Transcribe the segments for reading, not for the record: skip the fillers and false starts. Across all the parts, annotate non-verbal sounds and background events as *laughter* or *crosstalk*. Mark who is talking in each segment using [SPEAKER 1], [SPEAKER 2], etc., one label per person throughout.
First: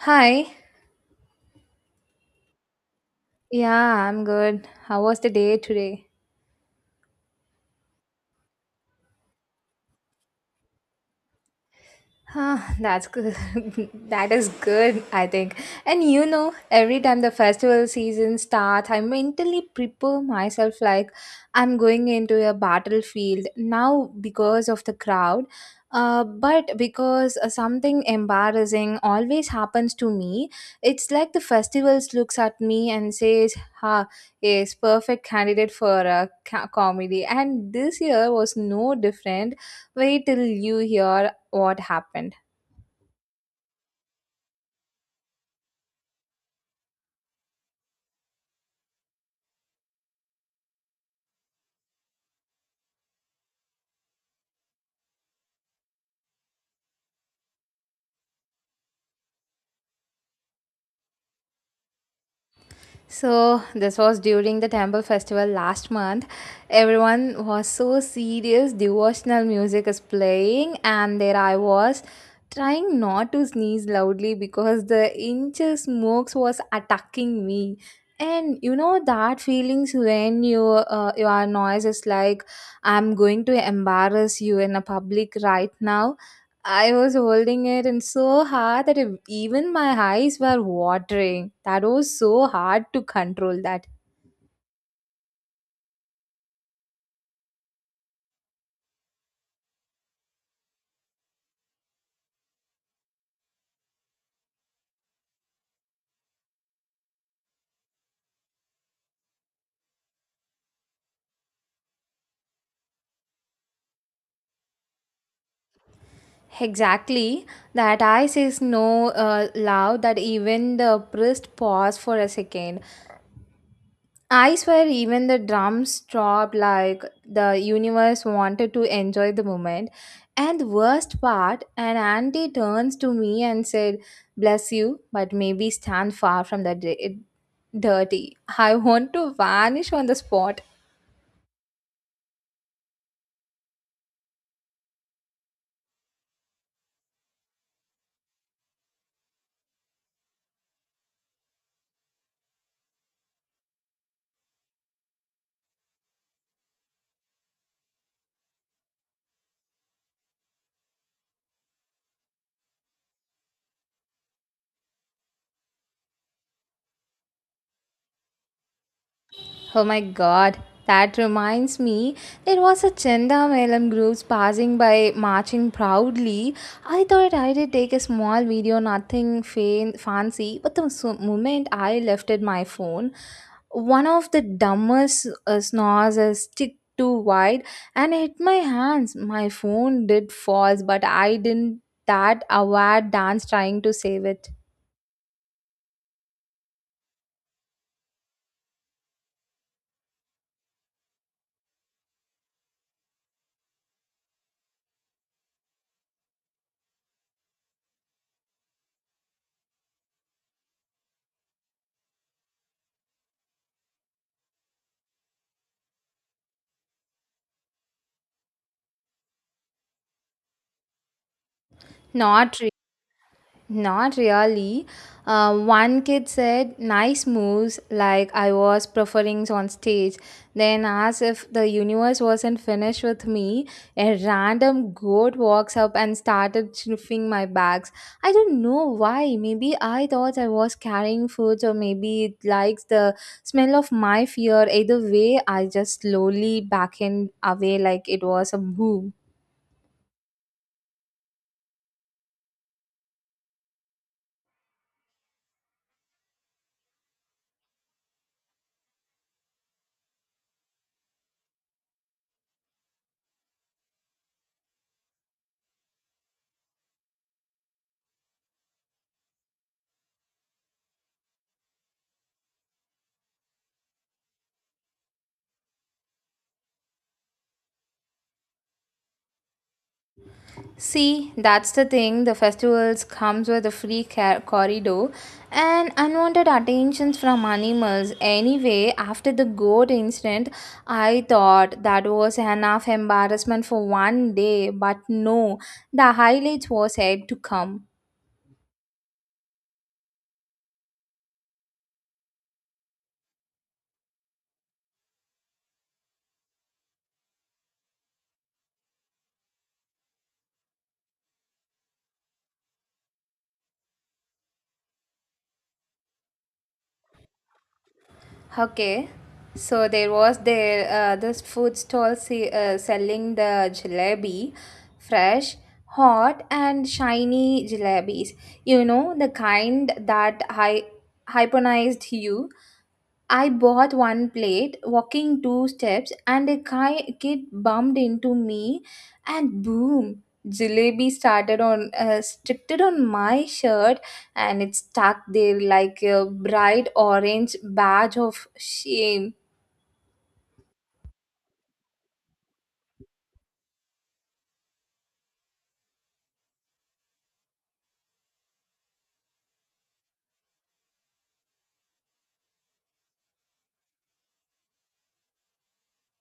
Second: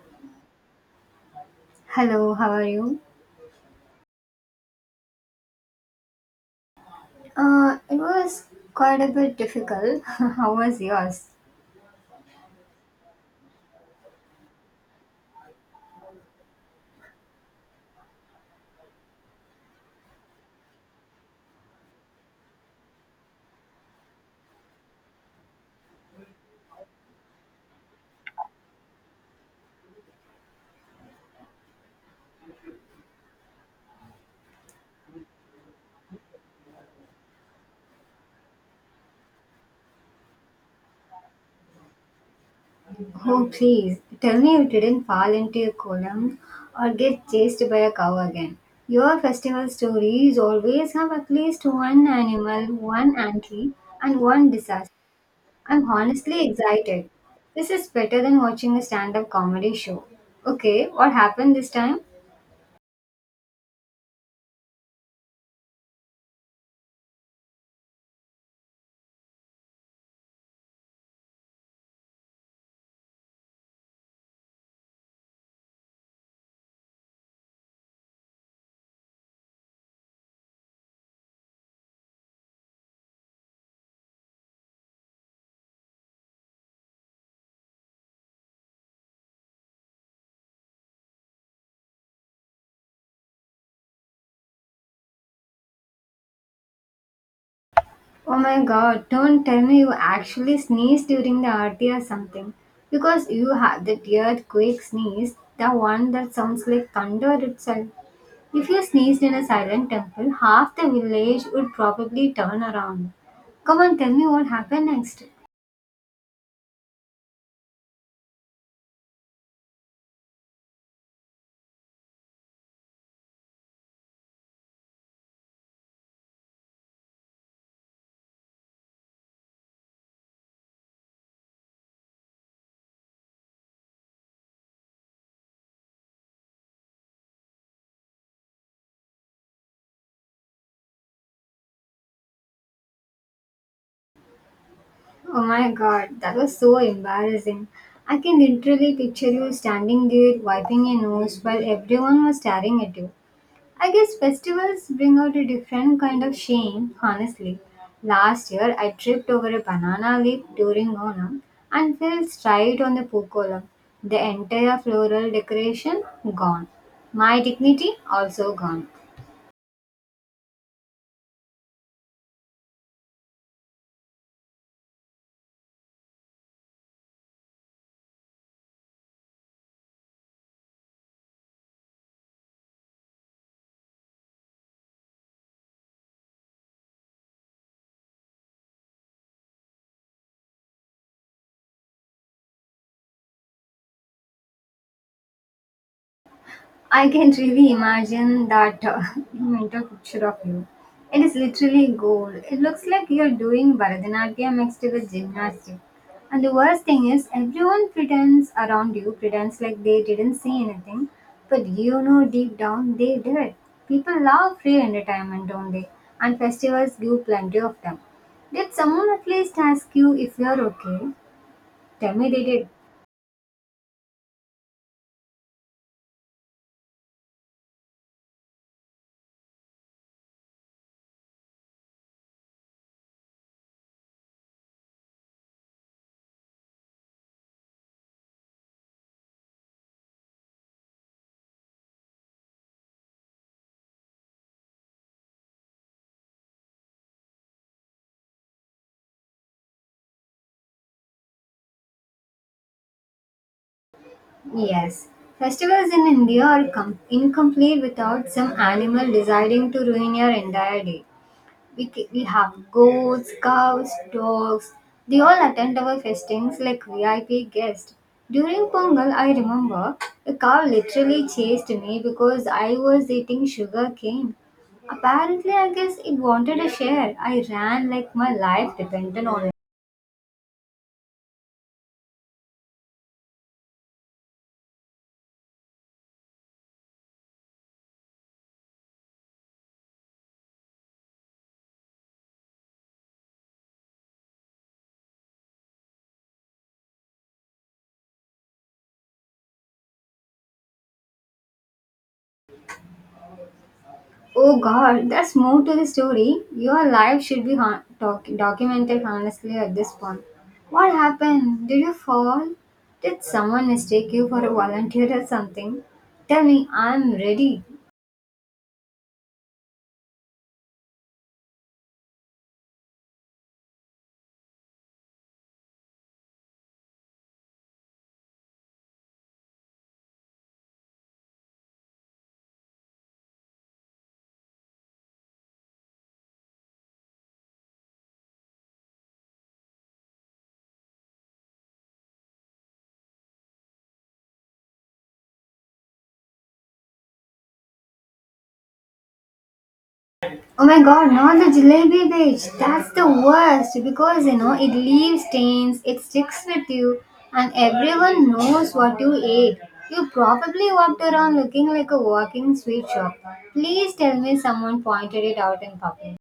[SPEAKER 1] Hi.
[SPEAKER 2] Hello, how are you?
[SPEAKER 1] Yeah, I'm good. How was the day today?
[SPEAKER 2] It was quite a bit difficult. *laughs* How was yours?
[SPEAKER 1] Huh, that's good. *laughs* That is good, I think. And every time the festival season starts, I mentally prepare myself like I'm going into a battlefield now because of the crowd, but because something embarrassing always happens to me. It's like the festivals looks at me and says, "Ha, is perfect candidate for a comedy." And this year was no different. Wait till you hear what happened.
[SPEAKER 2] Oh, please tell me you didn't fall into a column or get chased by a cow again. Your festival stories always have at least one animal, one auntie, and one disaster. I'm honestly excited. This is better than watching a stand up comedy show. Okay, what happened this time?
[SPEAKER 1] So, this was during the temple festival last month. Everyone was so serious, devotional music is playing, and there I was trying not to sneeze loudly because the inches smokes was attacking me. And you know that feelings when you your noise is like I'm going to embarrass you in a public right now. I was holding it and so hard that even my eyes were watering. That was so hard to control that.
[SPEAKER 2] Oh my god, don't tell me you actually sneezed during the aarti or something. Because you had that earthquake sneeze, the one that sounds like thunder itself. If you sneezed in a silent temple, half the village would probably turn around. Come on, tell me what happened next.
[SPEAKER 1] Exactly. That I says no loud that even the priest paused for a second. I swear, even the drums stopped like the universe wanted to enjoy the moment. And the worst part, an auntie turns to me and said, "Bless you, but maybe stand far from the dirty." I want to vanish on the spot.
[SPEAKER 2] Oh my god, that was so embarrassing. I can literally picture you standing there wiping your nose while everyone was staring at you. I guess festivals bring out a different kind of shame, honestly. Last year, I tripped over a banana leaf during Onam and fell straight on the poo column. The entire floral decoration gone. My dignity also gone.
[SPEAKER 1] Oh my god, that reminds me, there was a Chandamalam groups passing by marching proudly. I thought I did take a small video, nothing fancy, but the moment I lifted my phone, one of the dumbest snores a stick too wide and hit my hands. My phone did fall, but I didn't that aware dance trying to save it.
[SPEAKER 2] I can really imagine that *laughs* mental picture of you. It is literally gold. It looks like you're doing Bharatanatyam mixed with gymnastics. And the worst thing is, everyone pretends around you, pretends like they didn't see anything, but you know deep down they did. People love free entertainment, don't they? And festivals give plenty of them. Did someone at least ask you if you're okay? Tell me they
[SPEAKER 1] Not
[SPEAKER 2] did.
[SPEAKER 1] Not really. One kid said, "Nice moves," like I was preferring on stage. Then, as if the universe wasn't finished with me, a random goat walks up and started sniffing my bags. I don't know why. Maybe I thought I was carrying food, or maybe it likes the smell of my fear. Either way, I just slowly backed away like it was a boo.
[SPEAKER 2] Yes, festivals in India are incomplete without some animal deciding to ruin your entire day. We have goats, cows, dogs. They all attend our festings like VIP guests. During Pongal, I remember a cow literally chased me because I was eating sugar cane. Apparently, I guess it wanted a share. I ran like my life depended on it.
[SPEAKER 1] See, that's the thing. The festivals comes with a free corridor and unwanted attentions from animals. Anyway, after the goat incident, I thought that was enough embarrassment for one day, but no, the highlights was yet to come.
[SPEAKER 2] Oh God, that's more to the story. Your life should be documented honestly at this point. What happened? Did you fall? Did someone mistake you for a volunteer or something? Tell me, I'm ready.
[SPEAKER 1] Okay, so there was there this food stall selling the jalebi, fresh, hot, and shiny jalebis. You know the kind that I hyponized you. I bought one plate, walking two steps, and a kid bumped into me, and boom, jalebi started on stripped it on my shirt, and it stuck there like a bright orange badge of shame.
[SPEAKER 2] Oh my God, not the jalebi beach. That's the worst because you know it leaves stains, it sticks with you, and everyone knows what you ate. You probably walked around looking like a walking sweet shop. Please tell me someone pointed it out in public.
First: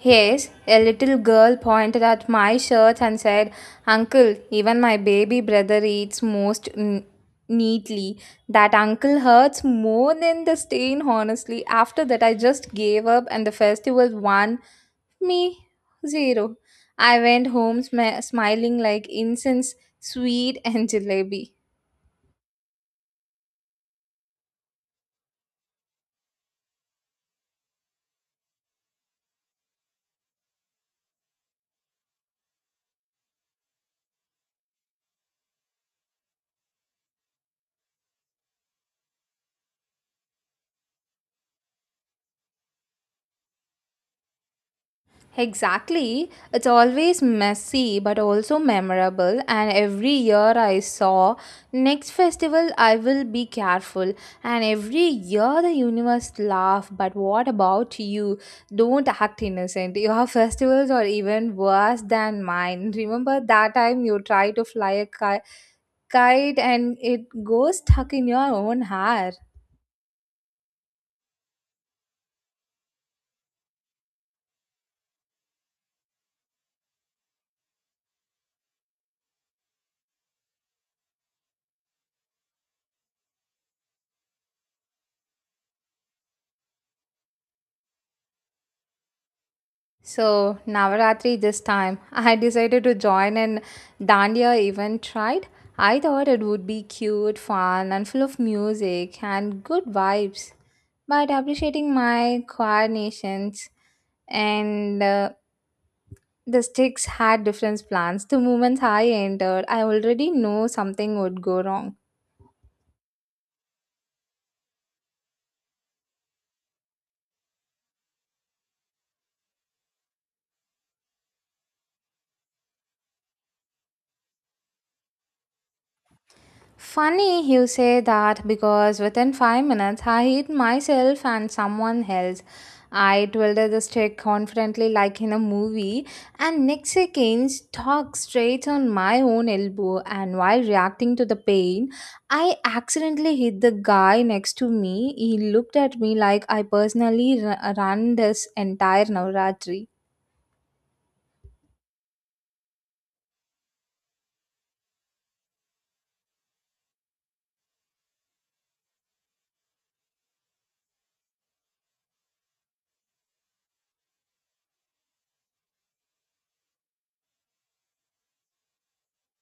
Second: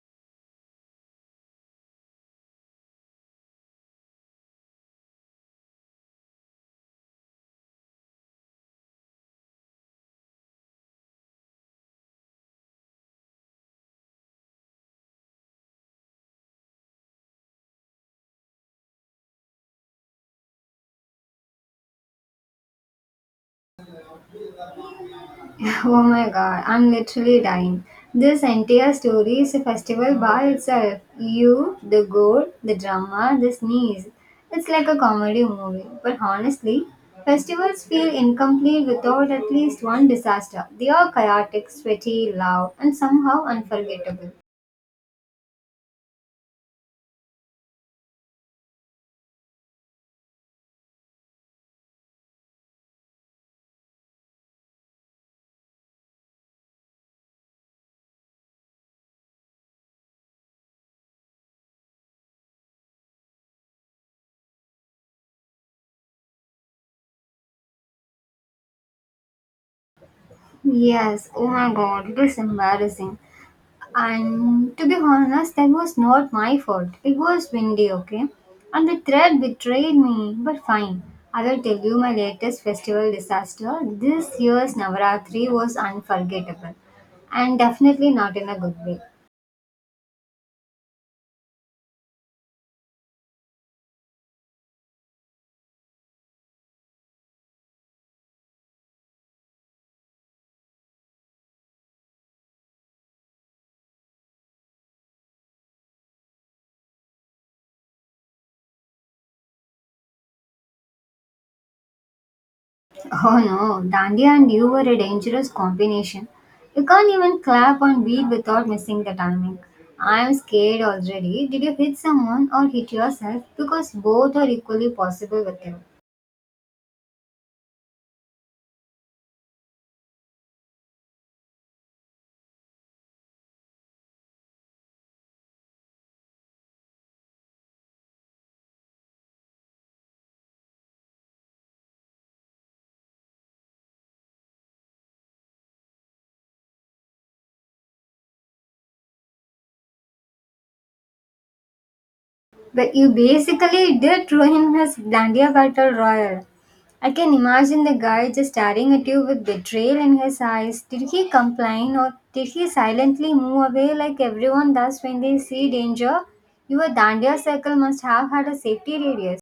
[SPEAKER 1] Yes, a little girl pointed at my shirt and said, "Uncle, even my baby brother eats most neatly." That uncle hurts more than the stain, honestly. After that, I just gave up and the festival won me zero. I went home smiling like incense, sweet, and jalebi.
[SPEAKER 2] *laughs* Oh my god, I'm literally dying. This entire story is a festival by itself. You, the goat, the drama, the sneeze. It's like a comedy movie. But honestly, festivals feel incomplete without at least one disaster. They are chaotic, sweaty, loud, and somehow unforgettable.
[SPEAKER 1] Exactly. It's always messy but also memorable. And every year I saw, next festival I will be careful. And every year the universe laugh. But what about you? Don't act innocent. Your *laughs* festivals are even worse than mine. *laughs* Remember that time you tried to fly a kite and it goes stuck in your own hair.
[SPEAKER 2] Yes, oh my god, it is embarrassing. And to be honest, that was not my fault. It was windy, okay? And the thread betrayed me. But fine, I will tell you my latest festival disaster. This year's Navaratri was unforgettable. And definitely not in a good way.
[SPEAKER 1] So, Navaratri this time, *laughs* I decided to join an Dandiya event, right? I thought it would be cute, fun, and full of music and good vibes. But appreciating my coordinations and the sticks had different plans. The moment I entered, I already know something would go wrong.
[SPEAKER 2] Oh no, Dandiya and you were a dangerous combination. You can't even clap on beat without missing the timing. I am scared already. Did you hit someone or hit yourself? Because both are equally possible with you.
[SPEAKER 1] Funny you say that because within 5 minutes I hit myself and someone else. I twirled the stick confidently like in a movie, and next second stuck straight on my own elbow. And while reacting to the pain, I accidentally hit the guy next to me. He looked at me like I personally ran this entire Navratri.
[SPEAKER 2] But you basically did ruin his Glandia Battle Royal. I can imagine the guy just staring at you with betrayal in his eyes. Did he complain or did he silently move away like everyone does when they see danger? Your Dandia circle must have had a safety radius.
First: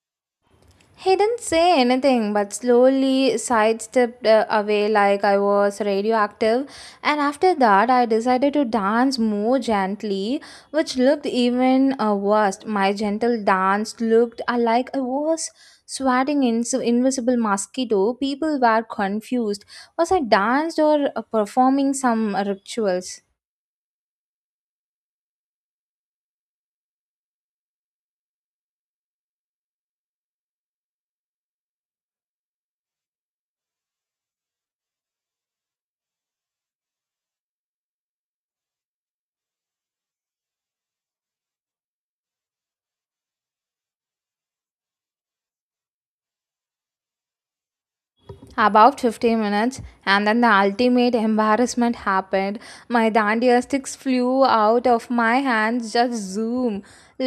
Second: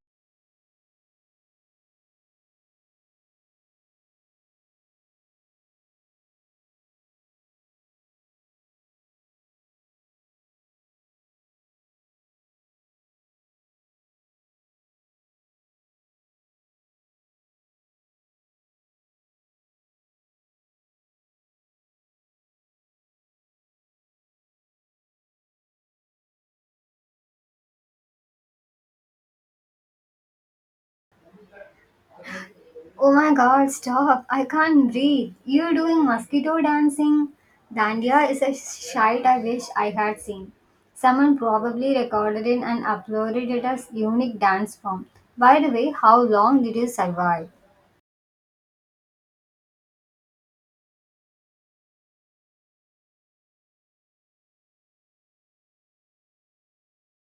[SPEAKER 1] He didn't say anything but slowly sidestepped away like I was radioactive, and after that, I decided to dance more gently, which looked even worse. My gentle dance looked like I was swatting in some invisible mosquito. People were confused. Was I danced or performing some rituals?
[SPEAKER 2] Oh my god, stop. I can't breathe. You're doing mosquito dancing? Dandia is a sight I wish I had seen. Someone probably recorded it and uploaded it as unique dance form. By the way, how long did you survive?
[SPEAKER 1] About 15 minutes, and then the ultimate embarrassment happened. My dandia sticks flew out of my hands, just zoom,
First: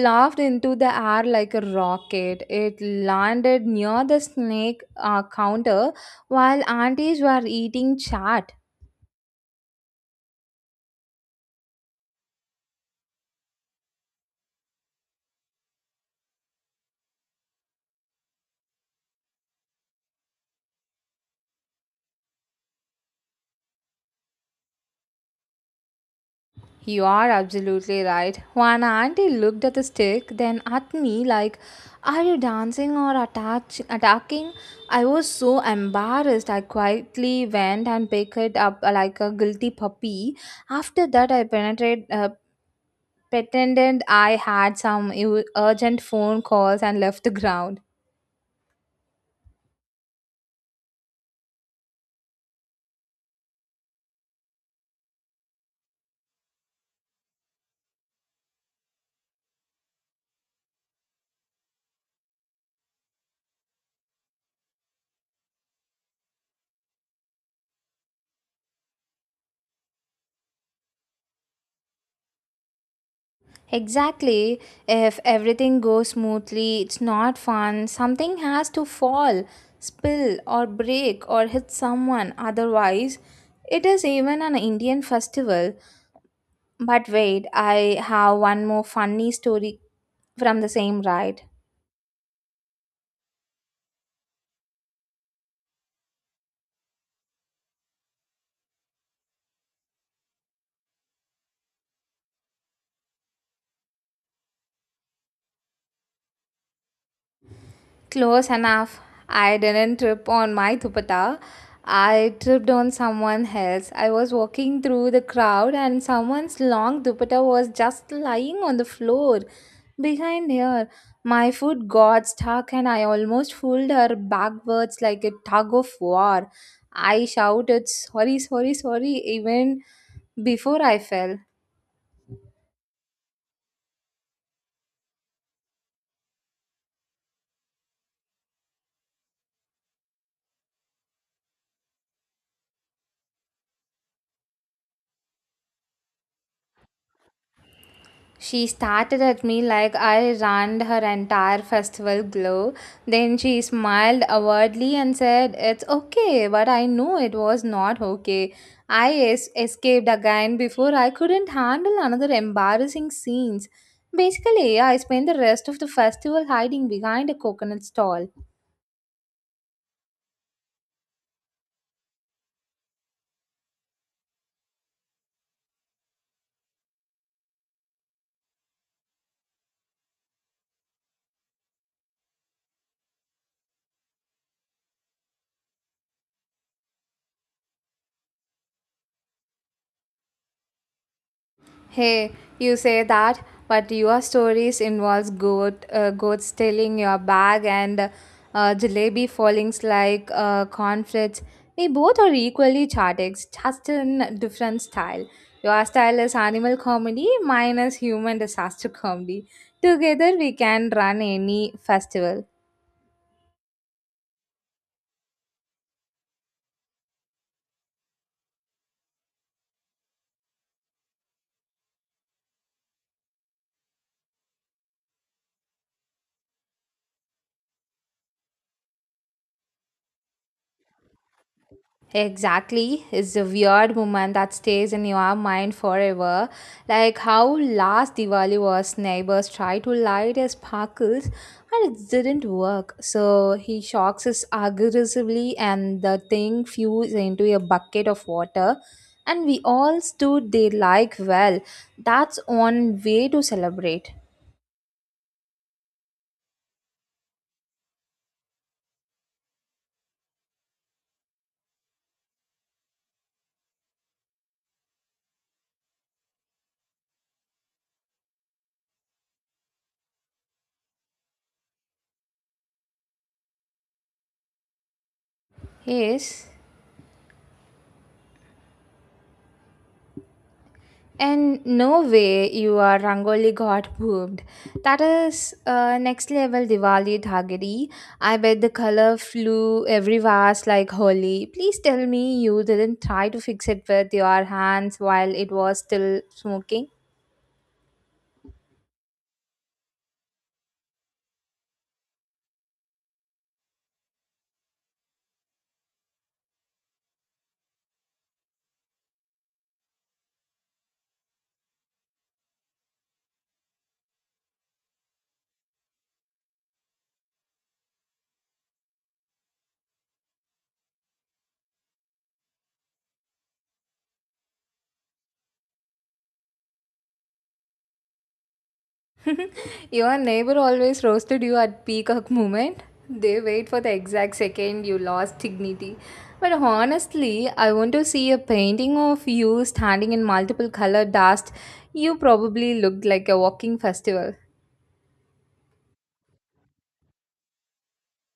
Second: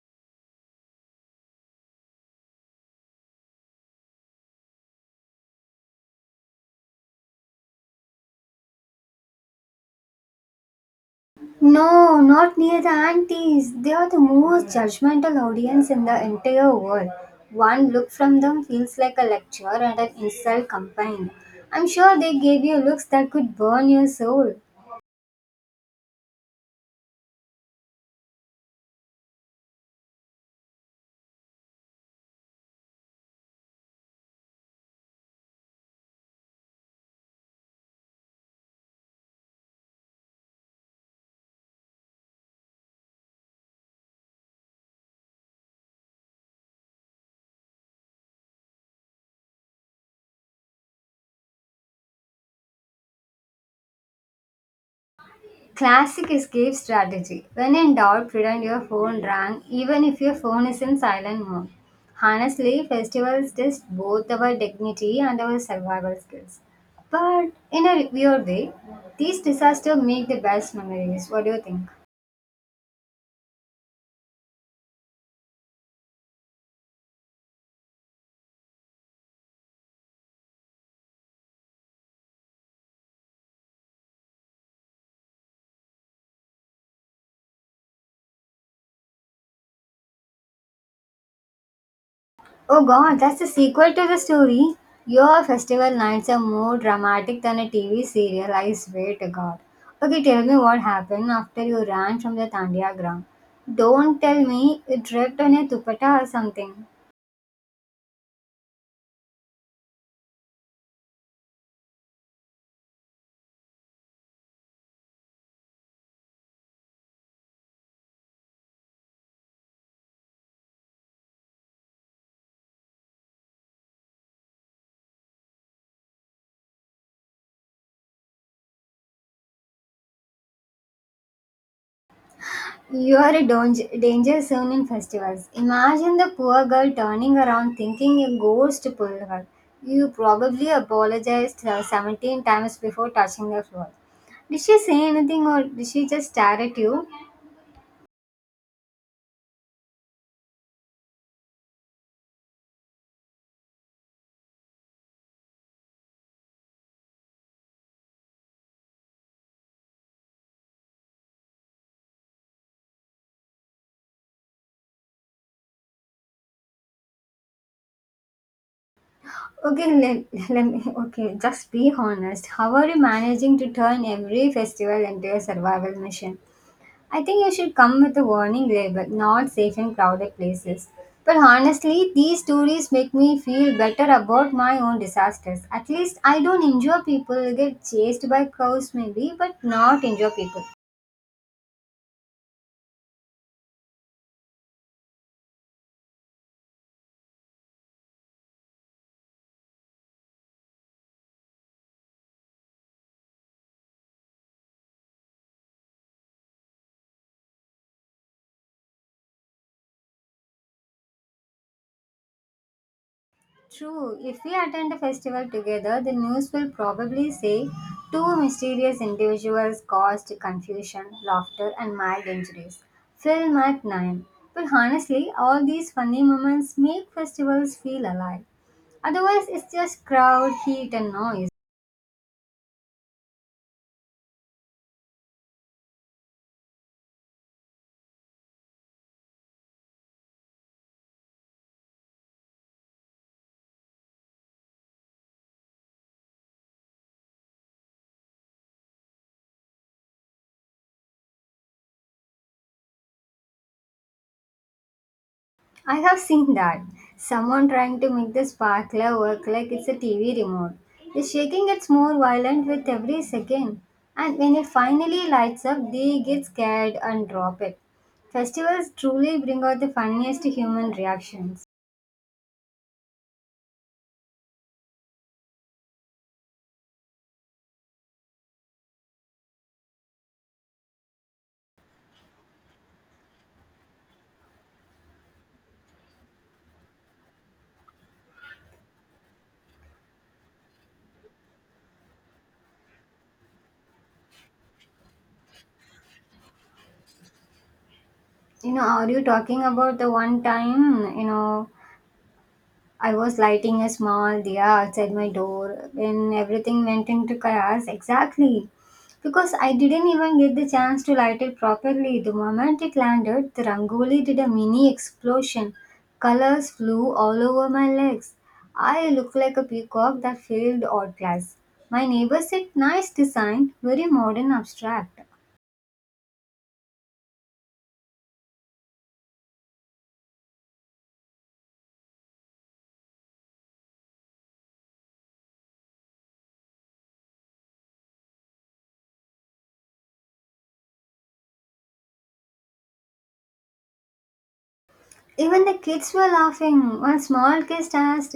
[SPEAKER 1] laughed into the air like a rocket. It landed near the snake counter while aunties were eating chat.
[SPEAKER 2] No, not near the aunties. They are the most judgmental audience in the entire world. One look from them feels like a lecture and an insult combined. I'm sure they gave you looks that could burn your soul.
[SPEAKER 1] You are absolutely right. One auntie looked at the stick, then at me, like, "Are you dancing or attacking?" I was so embarrassed. I quietly went and picked it up like a guilty puppy. After that, I pretended I had some urgent phone calls and left the ground.
[SPEAKER 2] Classic escape strategy. When in doubt, pretend your phone rang, even if your phone is in silent mode. Honestly, festivals test both our dignity and our survival skills. But in a weird way, these disasters make the best memories. What do you think?
[SPEAKER 1] Exactly. If everything goes smoothly, it's not fun. Something has to fall, spill, or break, or hit someone. Otherwise, it is even an Indian festival. But wait, I have one more funny story from the same ride.
[SPEAKER 2] Oh god, that's the sequel to the story. Your festival nights are more dramatic than a TV serial, I swear to god. Okay, tell me what happened after you ran from the Tandia ground. Don't tell me you tripped on a dupatta or something.
[SPEAKER 1] Close enough. I didn't trip on my dupatta. I tripped on someone else. I was walking through the crowd and someone's long dupatta was just lying on the floor behind her. My foot got stuck and I almost pulled her backwards like a tug of war. I shouted, "Sorry, sorry, sorry," even before I fell.
[SPEAKER 2] You are a danger zone in festivals. Imagine the poor girl turning around thinking a ghost pulled her. You probably apologized 17 times before touching the floor. Did she say anything or did she just stare at you?
[SPEAKER 1] She started at me like I ran her entire festival glow. Then she smiled awkwardly and said, "It's okay," but I know it was not okay. I escaped again before I couldn't handle another embarrassing scenes. Basically, I spent the rest of the festival hiding behind a coconut stall.
[SPEAKER 2] Okay, let me just be honest. How are you managing to turn every festival into a survival mission? I think you should come with a warning label, not safe in crowded places. But honestly, these stories make me feel better about my own disasters. At least I don't injure people, get chased by cows maybe, but not injure people.
[SPEAKER 1] Hey, you say that, but your stories involves goats stealing your bag and jalebi fallings like cornflakes. We both are equally chaotic, just in different style. Your style is animal comedy, mine is human disaster comedy. Together we can run any festival.
[SPEAKER 2] True, if we attend a festival together, the news will probably say two mysterious individuals caused confusion, laughter, and mild injuries. Film at 9. But honestly, all these funny moments make festivals feel alive. Otherwise, it's just crowd, heat, and noise.
[SPEAKER 1] Exactly. It's a weird moment that stays in your mind forever. Like how last Diwali was neighbors tried to light his sparkles and it didn't work. So he shocks us aggressively and the thing fused into a bucket of water. And we all stood there like, well, that's one way to celebrate.
[SPEAKER 2] I have seen that. Someone trying to make the sparkler work like it's a TV remote. The shaking gets more violent with every second, and when it finally lights up, they get scared and drop it. Festivals truly bring out the funniest human reactions.
[SPEAKER 1] Yes. And no way your Rangoli got pooped. That is next level Diwali dhagiri. I bet the color flew every vase like holy. Please tell me you didn't try to fix it with your hands while it was still smoking.
[SPEAKER 2] You know, are you talking about the one time, I was lighting a small dia outside my door when everything went into chaos. Exactly. Because I didn't even get the chance to light it properly. The moment it landed, the rangoli did a mini explosion. Colors flew all over my legs. I looked like a peacock that failed art class. My neighbor said, "Nice design, very modern abstract."
[SPEAKER 1] *laughs* Your neighbor always roasted you at peacock moment. They wait for the exact second you lost dignity. But honestly, I want to see a painting of you standing in multiple color dust. You probably looked like a walking festival.
[SPEAKER 2] Even the kids were laughing. One small kid asked,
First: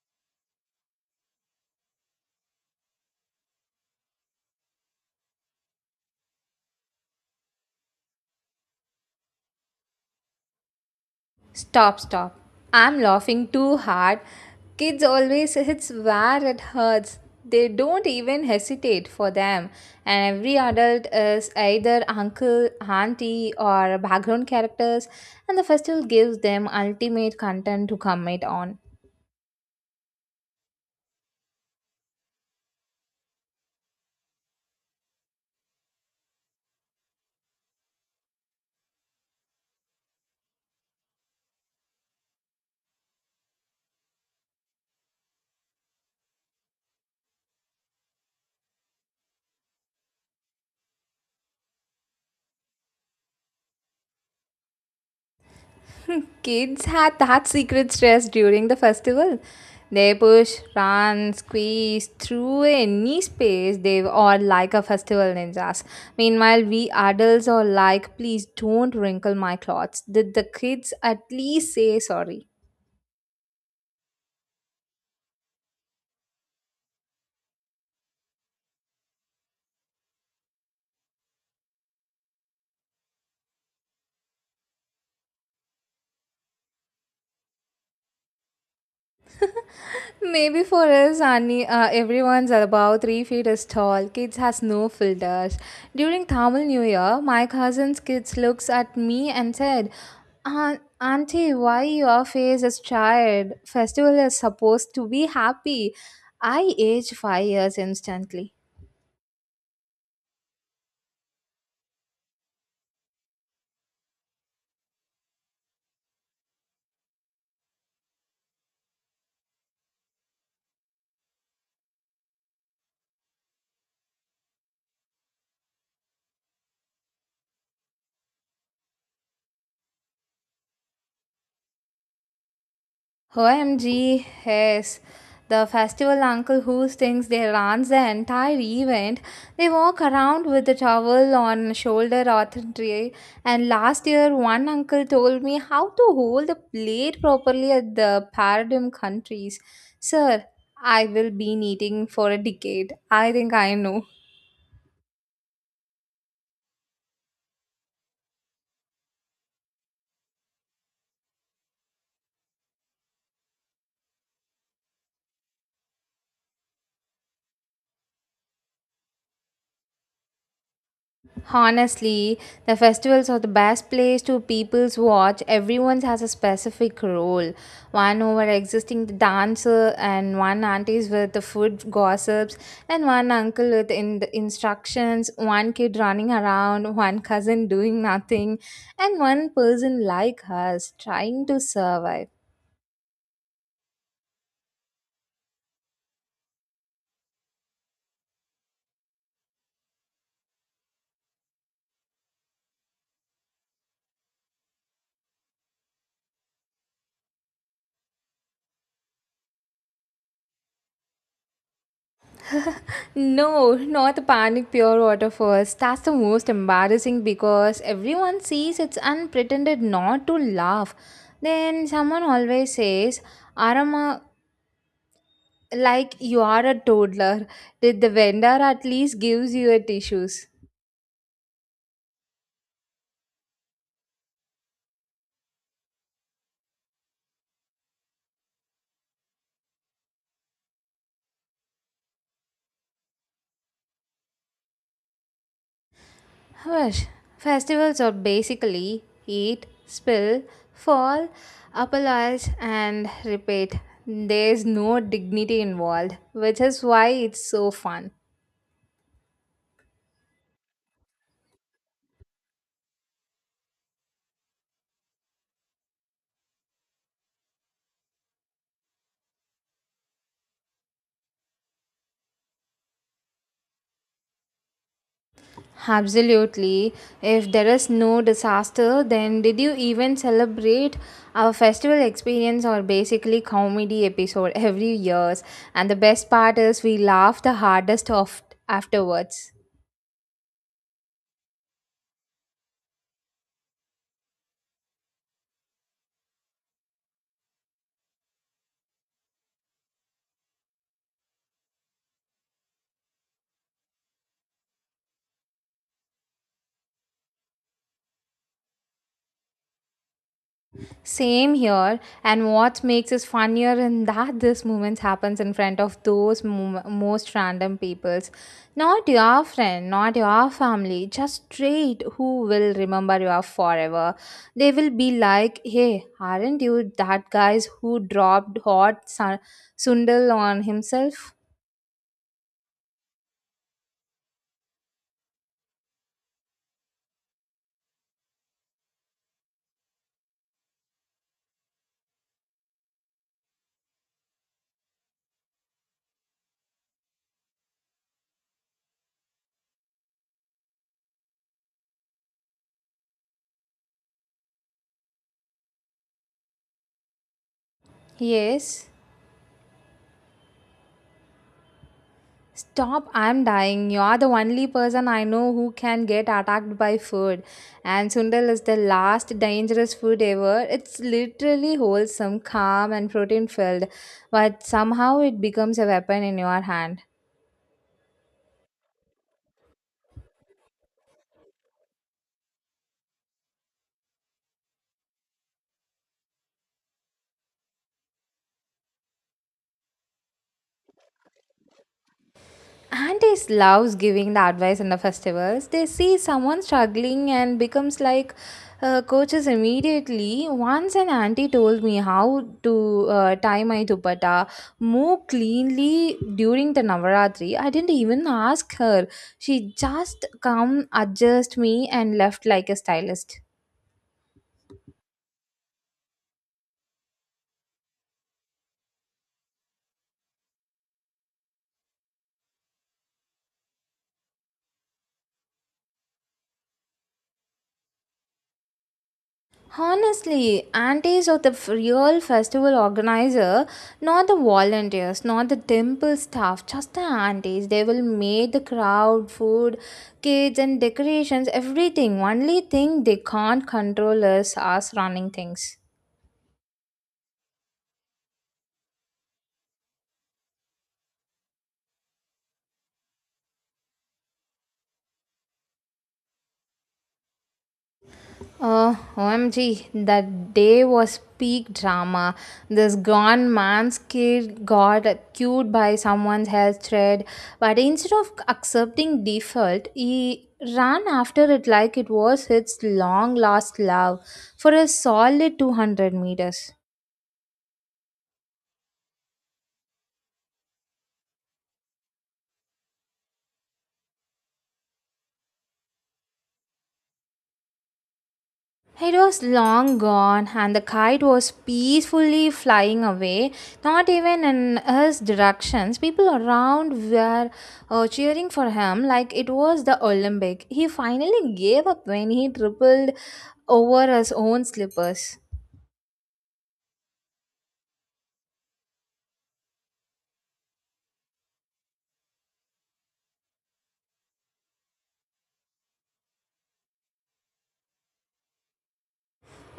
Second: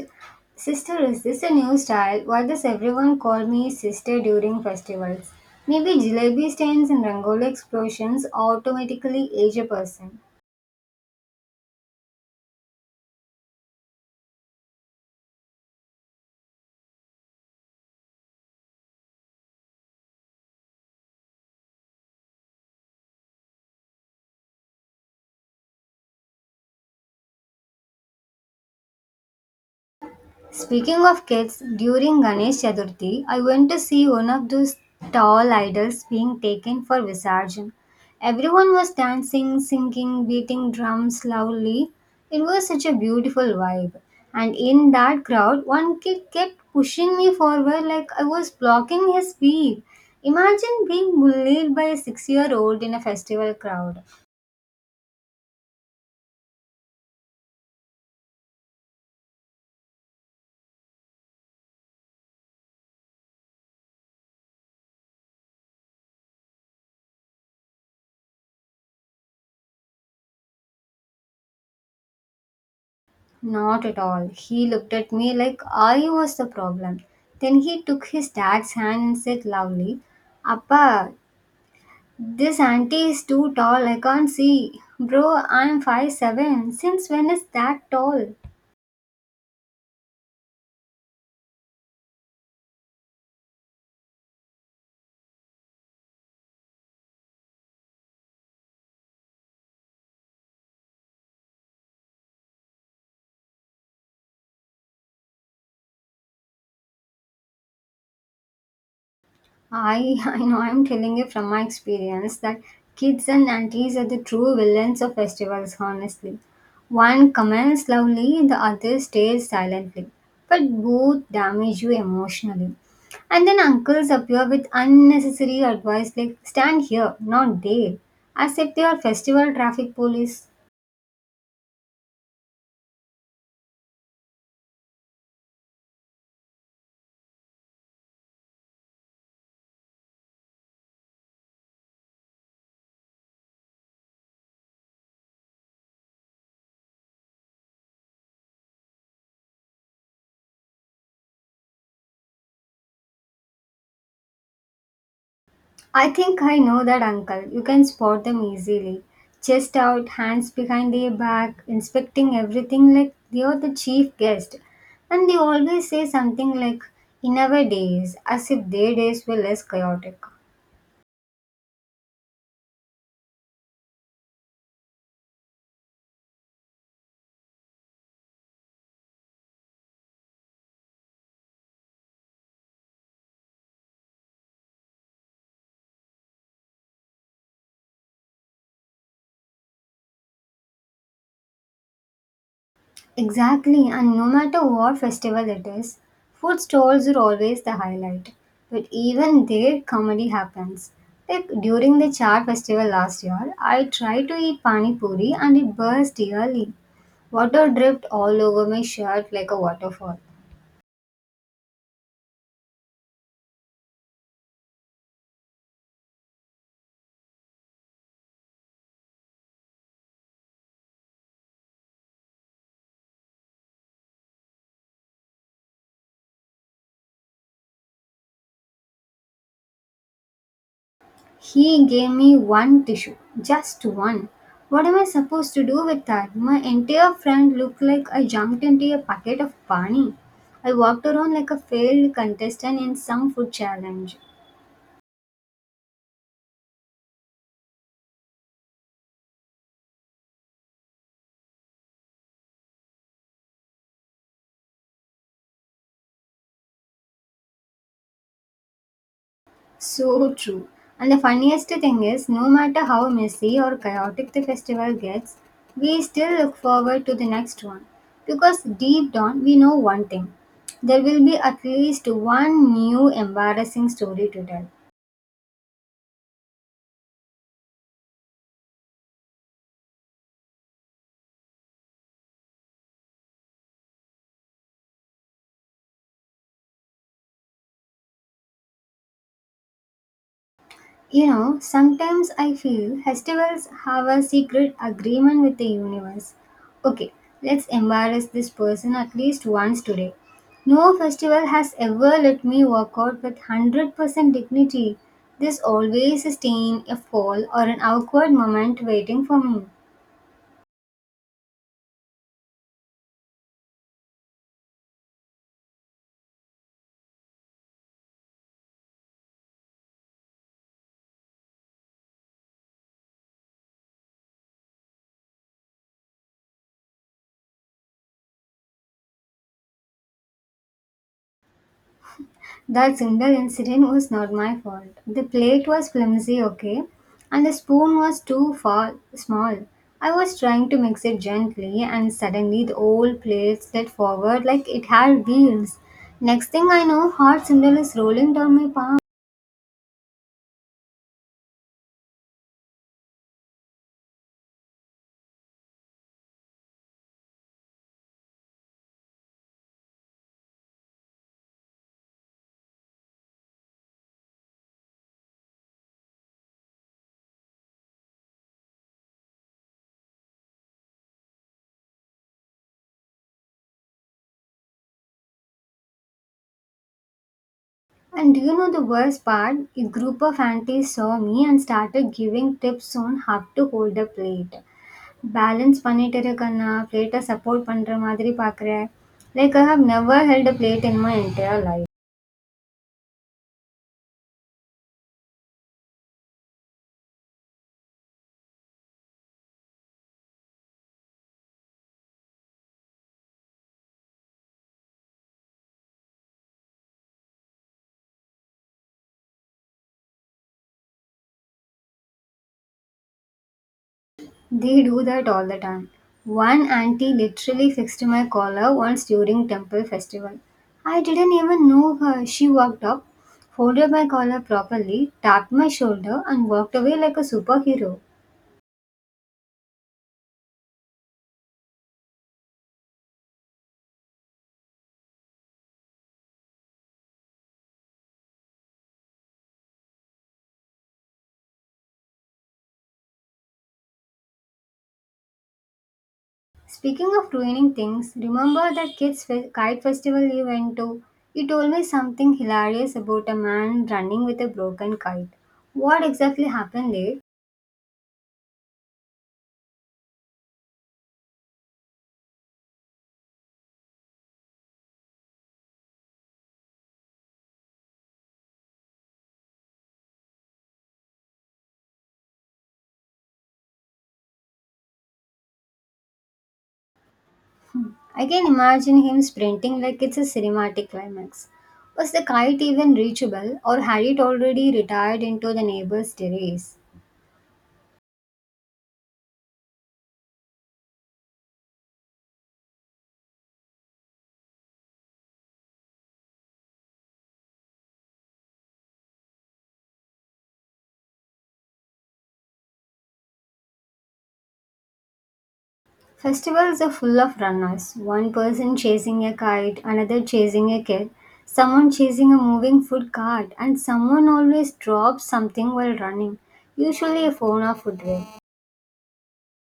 [SPEAKER 2] "Sister, is this a new style?" Why does everyone call me sister during festivals? Maybe jalebi stains and rangoli explosions automatically age a person.
[SPEAKER 1] Stop, stop. I'm laughing too hard. Kids always hits where it hurts. They don't even hesitate for them. And every adult is either uncle, auntie, or background characters, and the festival gives them ultimate content to comment on.
[SPEAKER 2] Speaking of kids, during Ganesh Chaturthi, I went to see one of those tall idols being taken for Visarjan. Everyone was dancing, singing, beating drums loudly. It was such a beautiful vibe. And in that crowd, one kid kept pushing me forward like I was blocking his speed. Imagine being bullied by a 6 year old in a festival crowd.
[SPEAKER 1] *laughs* Kids had that secret stress during the festival. They push, run, squeeze through any space. They are like a festival ninjas. Meanwhile, we adults are like, please don't wrinkle my clothes. Did the kids at least say sorry?
[SPEAKER 2] Not at all. He looked at me like I was the problem. Then he took his dad's hand and said loudly, "Appa, this auntie is too tall. I can't see." Bro, I'm 5'7". Since when is that tall?
[SPEAKER 1] Maybe for us, Annie. Everyone's about 3 feet is tall. Kids has no filters. During Tamil New Year, my cousin's kids looks at me and said, Auntie, why your face is tired? Festival is supposed to be happy." I aged 5 years instantly.
[SPEAKER 2] *laughs* I know I'm telling you from my experience that kids and aunties are the true villains of festivals, honestly. One comments loudly, the other stays silently, but both damage you emotionally. And then uncles appear with unnecessary advice like stand here, not there, as if they are festival traffic police.
[SPEAKER 1] OMG, yes. The festival uncle who thinks they runs the entire event. They walk around with a towel on shoulder or tray. And last year, one uncle told me how to hold a plate properly at the paradigm countries. Sir, I will be eating for a decade. I think I know.
[SPEAKER 2] I think I know that uncle. You can spot them easily. Chest out, hands behind their back, inspecting everything like they are the chief guest. And they always say something like, "in our days," as if their days were less chaotic.
[SPEAKER 1] Honestly, the festivals are the best place to people's watch. Everyone has a specific role. One over existing the dancer, and one aunties with the food gossips, and one uncle with in the instructions, one kid running around, one cousin doing nothing, and one person like us trying to survive.
[SPEAKER 2] Exactly, and no matter what festival it is, food stalls are always the highlight. But even there, comedy happens. Like during the Char festival last year, I tried to eat pani puri and it burst early. Water dripped all over my shirt like a waterfall.
[SPEAKER 1] No, not panic pure water first. That's the most embarrassing because everyone sees it's unpretended not to laugh. Then someone always says, "Arama," like you are a toddler. Did the vendor at least gives you a tissues?
[SPEAKER 2] He gave me one tissue, just one. What am I supposed to do with that? My entire front looked like I jumped into a packet of pani. I walked around like a failed contestant in some food challenge.
[SPEAKER 1] Hush. Festivals are basically eat, spill, fall, apologize, and repeat. There's no dignity involved, which is why it's so fun.
[SPEAKER 2] So true. And the funniest thing is, no matter how messy or chaotic the festival gets, we still look forward to the next one. Because deep down, we know one thing: there will be at least one new embarrassing story to tell.
[SPEAKER 1] Absolutely. If there is no disaster, then did you even celebrate? Our festival experience or basically comedy episode every years, and the best part is we laugh the hardest of afterwards.
[SPEAKER 2] You know, sometimes I feel festivals have a secret agreement with the universe. Okay, let's embarrass this person at least once today. No festival has ever let me work out with 100% dignity. There's always a stain, a fall, or an awkward moment waiting for me.
[SPEAKER 1] Same here, and what makes it funnier in that this moment happens in front of those most random peoples. Not your friend, not your family, just straight who will remember you forever. They will be like, "Hey, aren't you that guys who dropped hot sundal on himself?"
[SPEAKER 2] That single incident was not my fault. The plate was flimsy, okay, and the spoon was too far small. I was trying to mix it gently, and suddenly the old plate slid forward like it had wheels. Next thing I know, hot single is rolling down my palm.
[SPEAKER 1] Yes. Stop, I'm dying. You are the only person I know who can get attacked by food. And Sundal is the last dangerous food ever. It's literally wholesome, calm, and protein filled. But somehow it becomes a weapon in your hand.
[SPEAKER 2] And do you know the worst part? A group of aunties saw me and started giving tips on how to hold the plate. Balance பண்ணிட்டு இருக்கேன்னா, பிளேட்ட support பண்ற மாதிரி பாக்குறேன். Like I have never held a plate in my entire life.
[SPEAKER 1] Aunties loves giving the advice in the festivals. They see someone struggling and becomes like coaches immediately. Once an auntie told me how to tie my dupatta more cleanly during the Navaratri. I didn't even ask her. She just come adjust me and left like a stylist.
[SPEAKER 2] They do that all the time. One auntie literally fixed my collar once during temple festival. I didn't even know her. She walked up, folded my collar properly, tapped my shoulder, and walked away like a superhero.
[SPEAKER 1] Honestly, aunties are the real festival organizer, not the volunteers, not the temple staff, just the aunties. They will make the crowd, food, kids and decorations, everything. Only thing they can't control is us running things.
[SPEAKER 2] Speaking of ruining things, remember that kite festival you went to? You told me something hilarious about a man running with a broken kite. What exactly happened there?
[SPEAKER 1] OMG, that day was peak drama. This gone man's kid got cued by someone's health thread, but instead of accepting default, he ran after it like it was his long lost love for a solid 200 meters.
[SPEAKER 2] I can imagine him sprinting like it's a cinematic climax. Was the kite even reachable, or had it already retired into the neighbor's terrace?
[SPEAKER 1] It was long gone, and the kite was peacefully flying away, not even in his directions. People around were cheering for him like it was the Olympic. He finally gave up when he tripled over his own slippers.
[SPEAKER 2] Festivals are full of runners, one person chasing a kite, another chasing a kid, someone chasing a moving food cart, and someone always drops something while running, usually a phone or footwear.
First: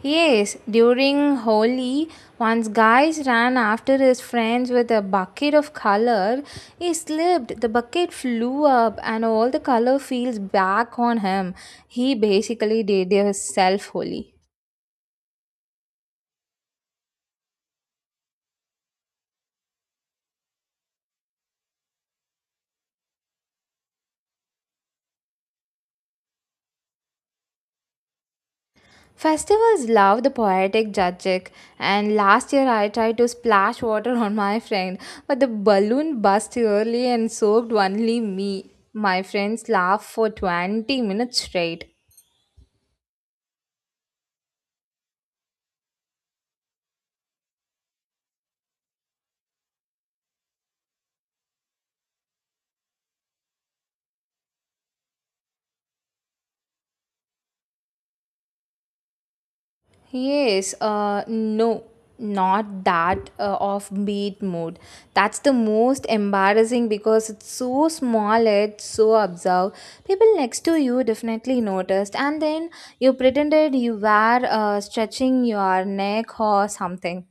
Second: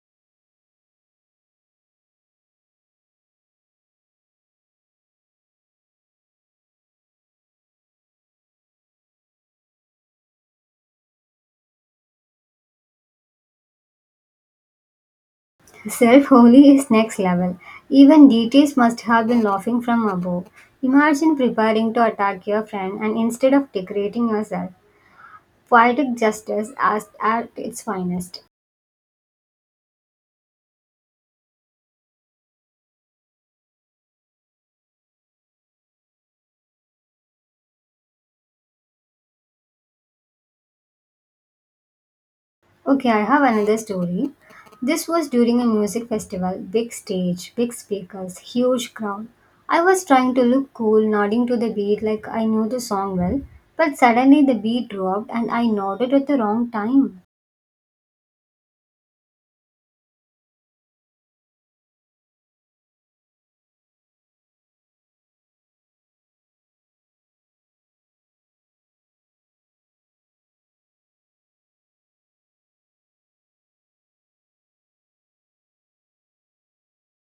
[SPEAKER 1] Yes, during Holi, once guys ran after his friends with a bucket of color. He slipped, the bucket flew up, and all the color feels back on him. He basically did himself Holi.
[SPEAKER 2] Self holy is next level. Even DTs must have been laughing from above. Imagine preparing to attack your friend and instead of decorating yourself, poetic justice as at its finest.
[SPEAKER 1] Festivals love the poetic judging, and last year I tried to splash water on my friend, but the balloon burst early and soaked only me. My friends laughed for 20 minutes straight.
[SPEAKER 2] Okay, I have another story. This was during a music festival. Big stage, big speakers, huge crowd. I was trying to look cool, nodding to the beat like I knew the song well, but suddenly the beat dropped and I nodded at the wrong time.
[SPEAKER 1] Yes, no, not that offbeat mood. That's the most embarrassing because it's so small, it's so observed. People next to you definitely noticed, and then you pretended you were stretching your neck or something.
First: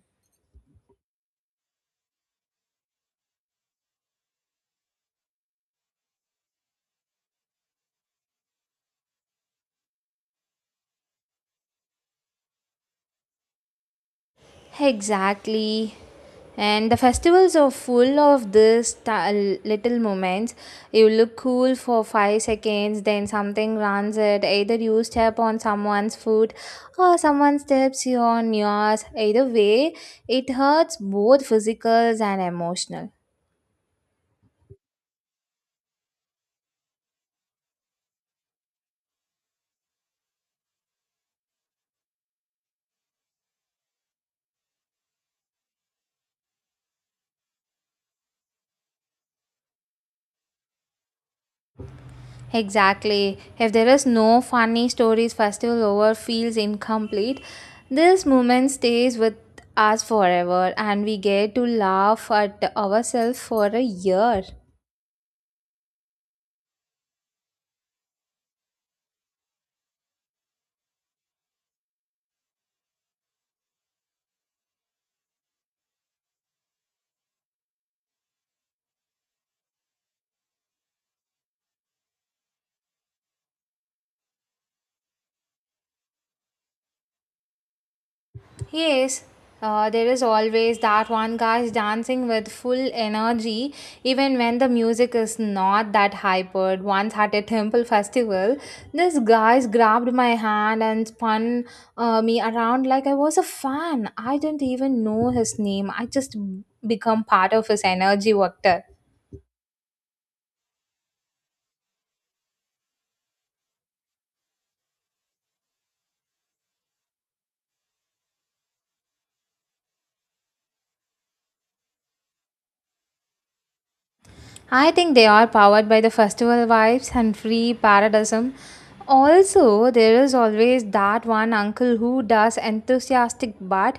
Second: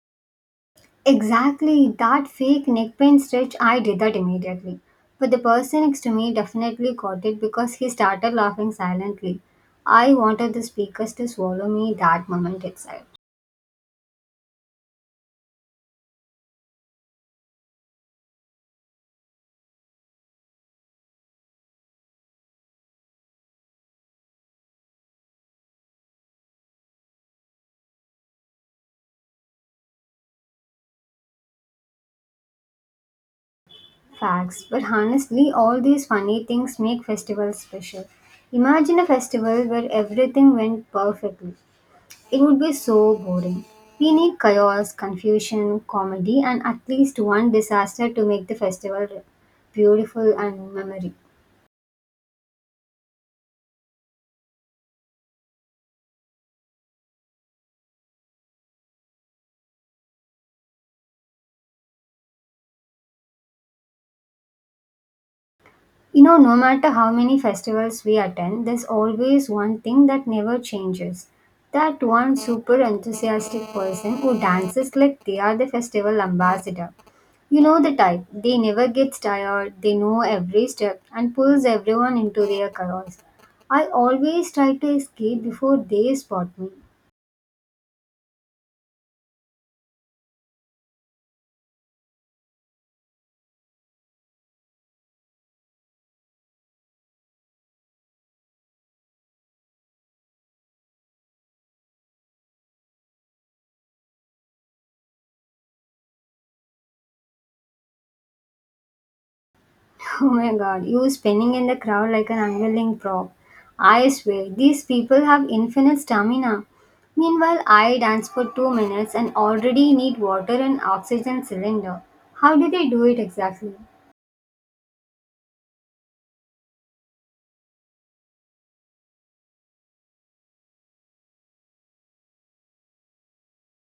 [SPEAKER 2] Exactly, that fake neck pain stretch, I did that immediately. But the person next to me definitely caught it because he started laughing silently. I wanted the speakers to swallow me that moment itself.
[SPEAKER 1] Exactly. And the festivals are full of this little moments. You look cool for 5 seconds, then something runs it. Either you step on someone's foot or someone steps you on yours. Either way, it hurts both physicals and emotional.
[SPEAKER 2] Facts, but honestly, all these funny things make festivals special. Imagine a festival where everything went perfectly. It would be so boring. We need chaos, confusion, comedy, and at least one disaster to make the festival beautiful and memory.
[SPEAKER 1] Exactly. If there is no funny stories, festival over feels incomplete. This moment stays with us forever, and we get to laugh at ourselves for a year.
[SPEAKER 2] You know, no matter how many festivals we attend, there's always one thing that never changes. That one super enthusiastic person who dances like they are the festival ambassador. You know the type. They never gets tired, they know every step and pulls everyone into their chaos. I always try to escape before they spot me.
[SPEAKER 1] Yes, there is always that one guy dancing with full energy, even when the music is not that hypered. Once at a temple festival, this guy grabbed my hand and spun me around like I was a fan. I didn't even know his name. I just become part of his energy vector.
[SPEAKER 2] *laughs* Oh my god, you spinning in the crowd like an unwilling prop. I swear, these people have infinite stamina. Meanwhile, I dance for 2 minutes and already need water and oxygen cylinder. How do they do it exactly?
[SPEAKER 1] I think they are powered by the festival vibes and free paradism. Also, there is always that one uncle who does enthusiastic but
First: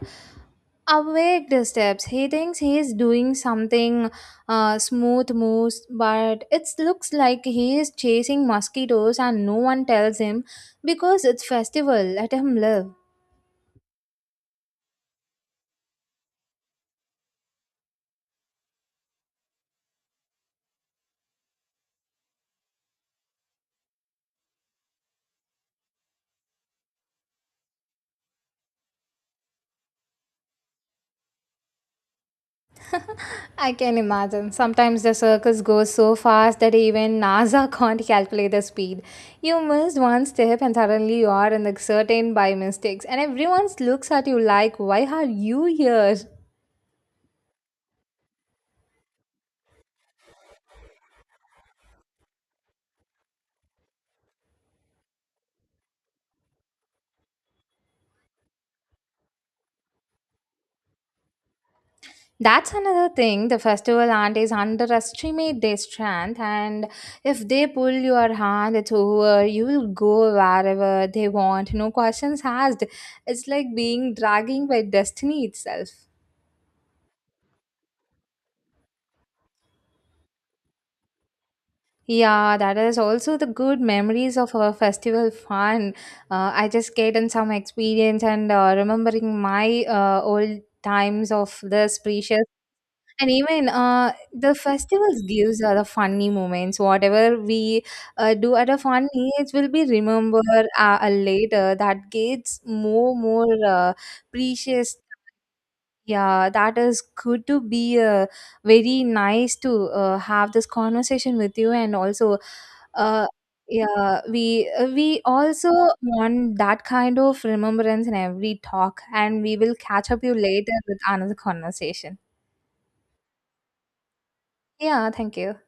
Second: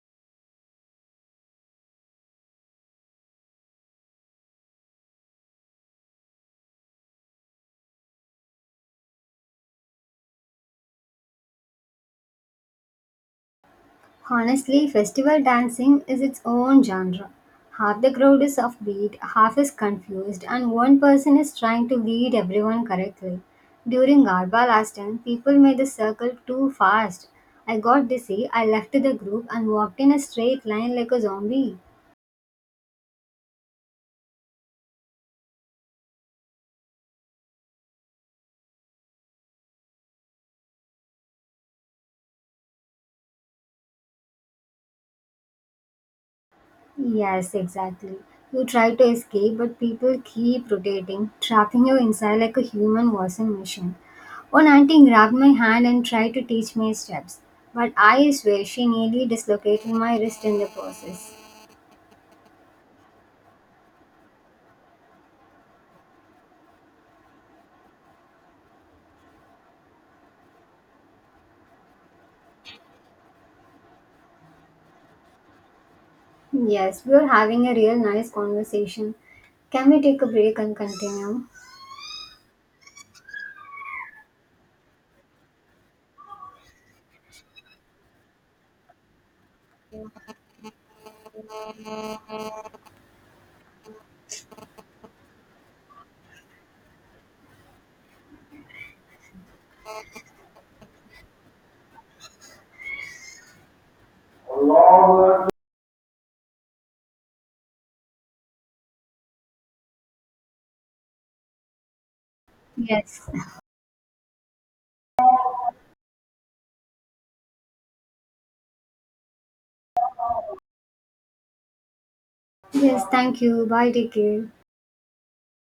[SPEAKER 1] awake steps. He thinks he is doing something smooth moves, but it looks like he is chasing mosquitoes and no one tells him because it's festival. Let him live.
[SPEAKER 2] Honestly, festival dancing is its own genre. Half the crowd is offbeat, half is confused, and one person is trying to lead everyone correctly. During Garba last time, people made the circle too fast. I got dizzy, I left the group and walked in a straight line like a zombie.
[SPEAKER 1] *laughs* I can imagine. Sometimes the circus goes so fast that even NASA *laughs* can't calculate the speed. You missed one step and suddenly you are in the certain by mistakes, and everyone looks at you like, "Why are you here?"
[SPEAKER 2] Yes, exactly. You try to escape, but people keep rotating, trapping you inside like a human washing machine. One auntie grabbed my hand and tried to teach me steps, but I swear she nearly dislocated my wrist in the process.
[SPEAKER 1] That's another thing. The festival aunties underestimate their strength, and if they pull your hand, it's over. You will go wherever they want. No questions asked. It's like being dragging by destiny itself.
[SPEAKER 2] Yes, we are having a real nice conversation. Can we take a break and continue?
[SPEAKER 1] Yeah, that is also the good memories of our festival fun. I just get in some experience and remembering my old times of this precious. And even the festivals gives are the funny moments. Whatever we do at a fun age will be remembered later. That gets more precious, yeah, that is good to be very nice to have this conversation with you, and also,
[SPEAKER 2] Yes.
[SPEAKER 1] uh, yeah, we also want that kind of remembrance in every talk, and we will catch up you later with another conversation.
[SPEAKER 2] Yes, thank you. Bye, take care.
[SPEAKER 1] Yeah, thank you.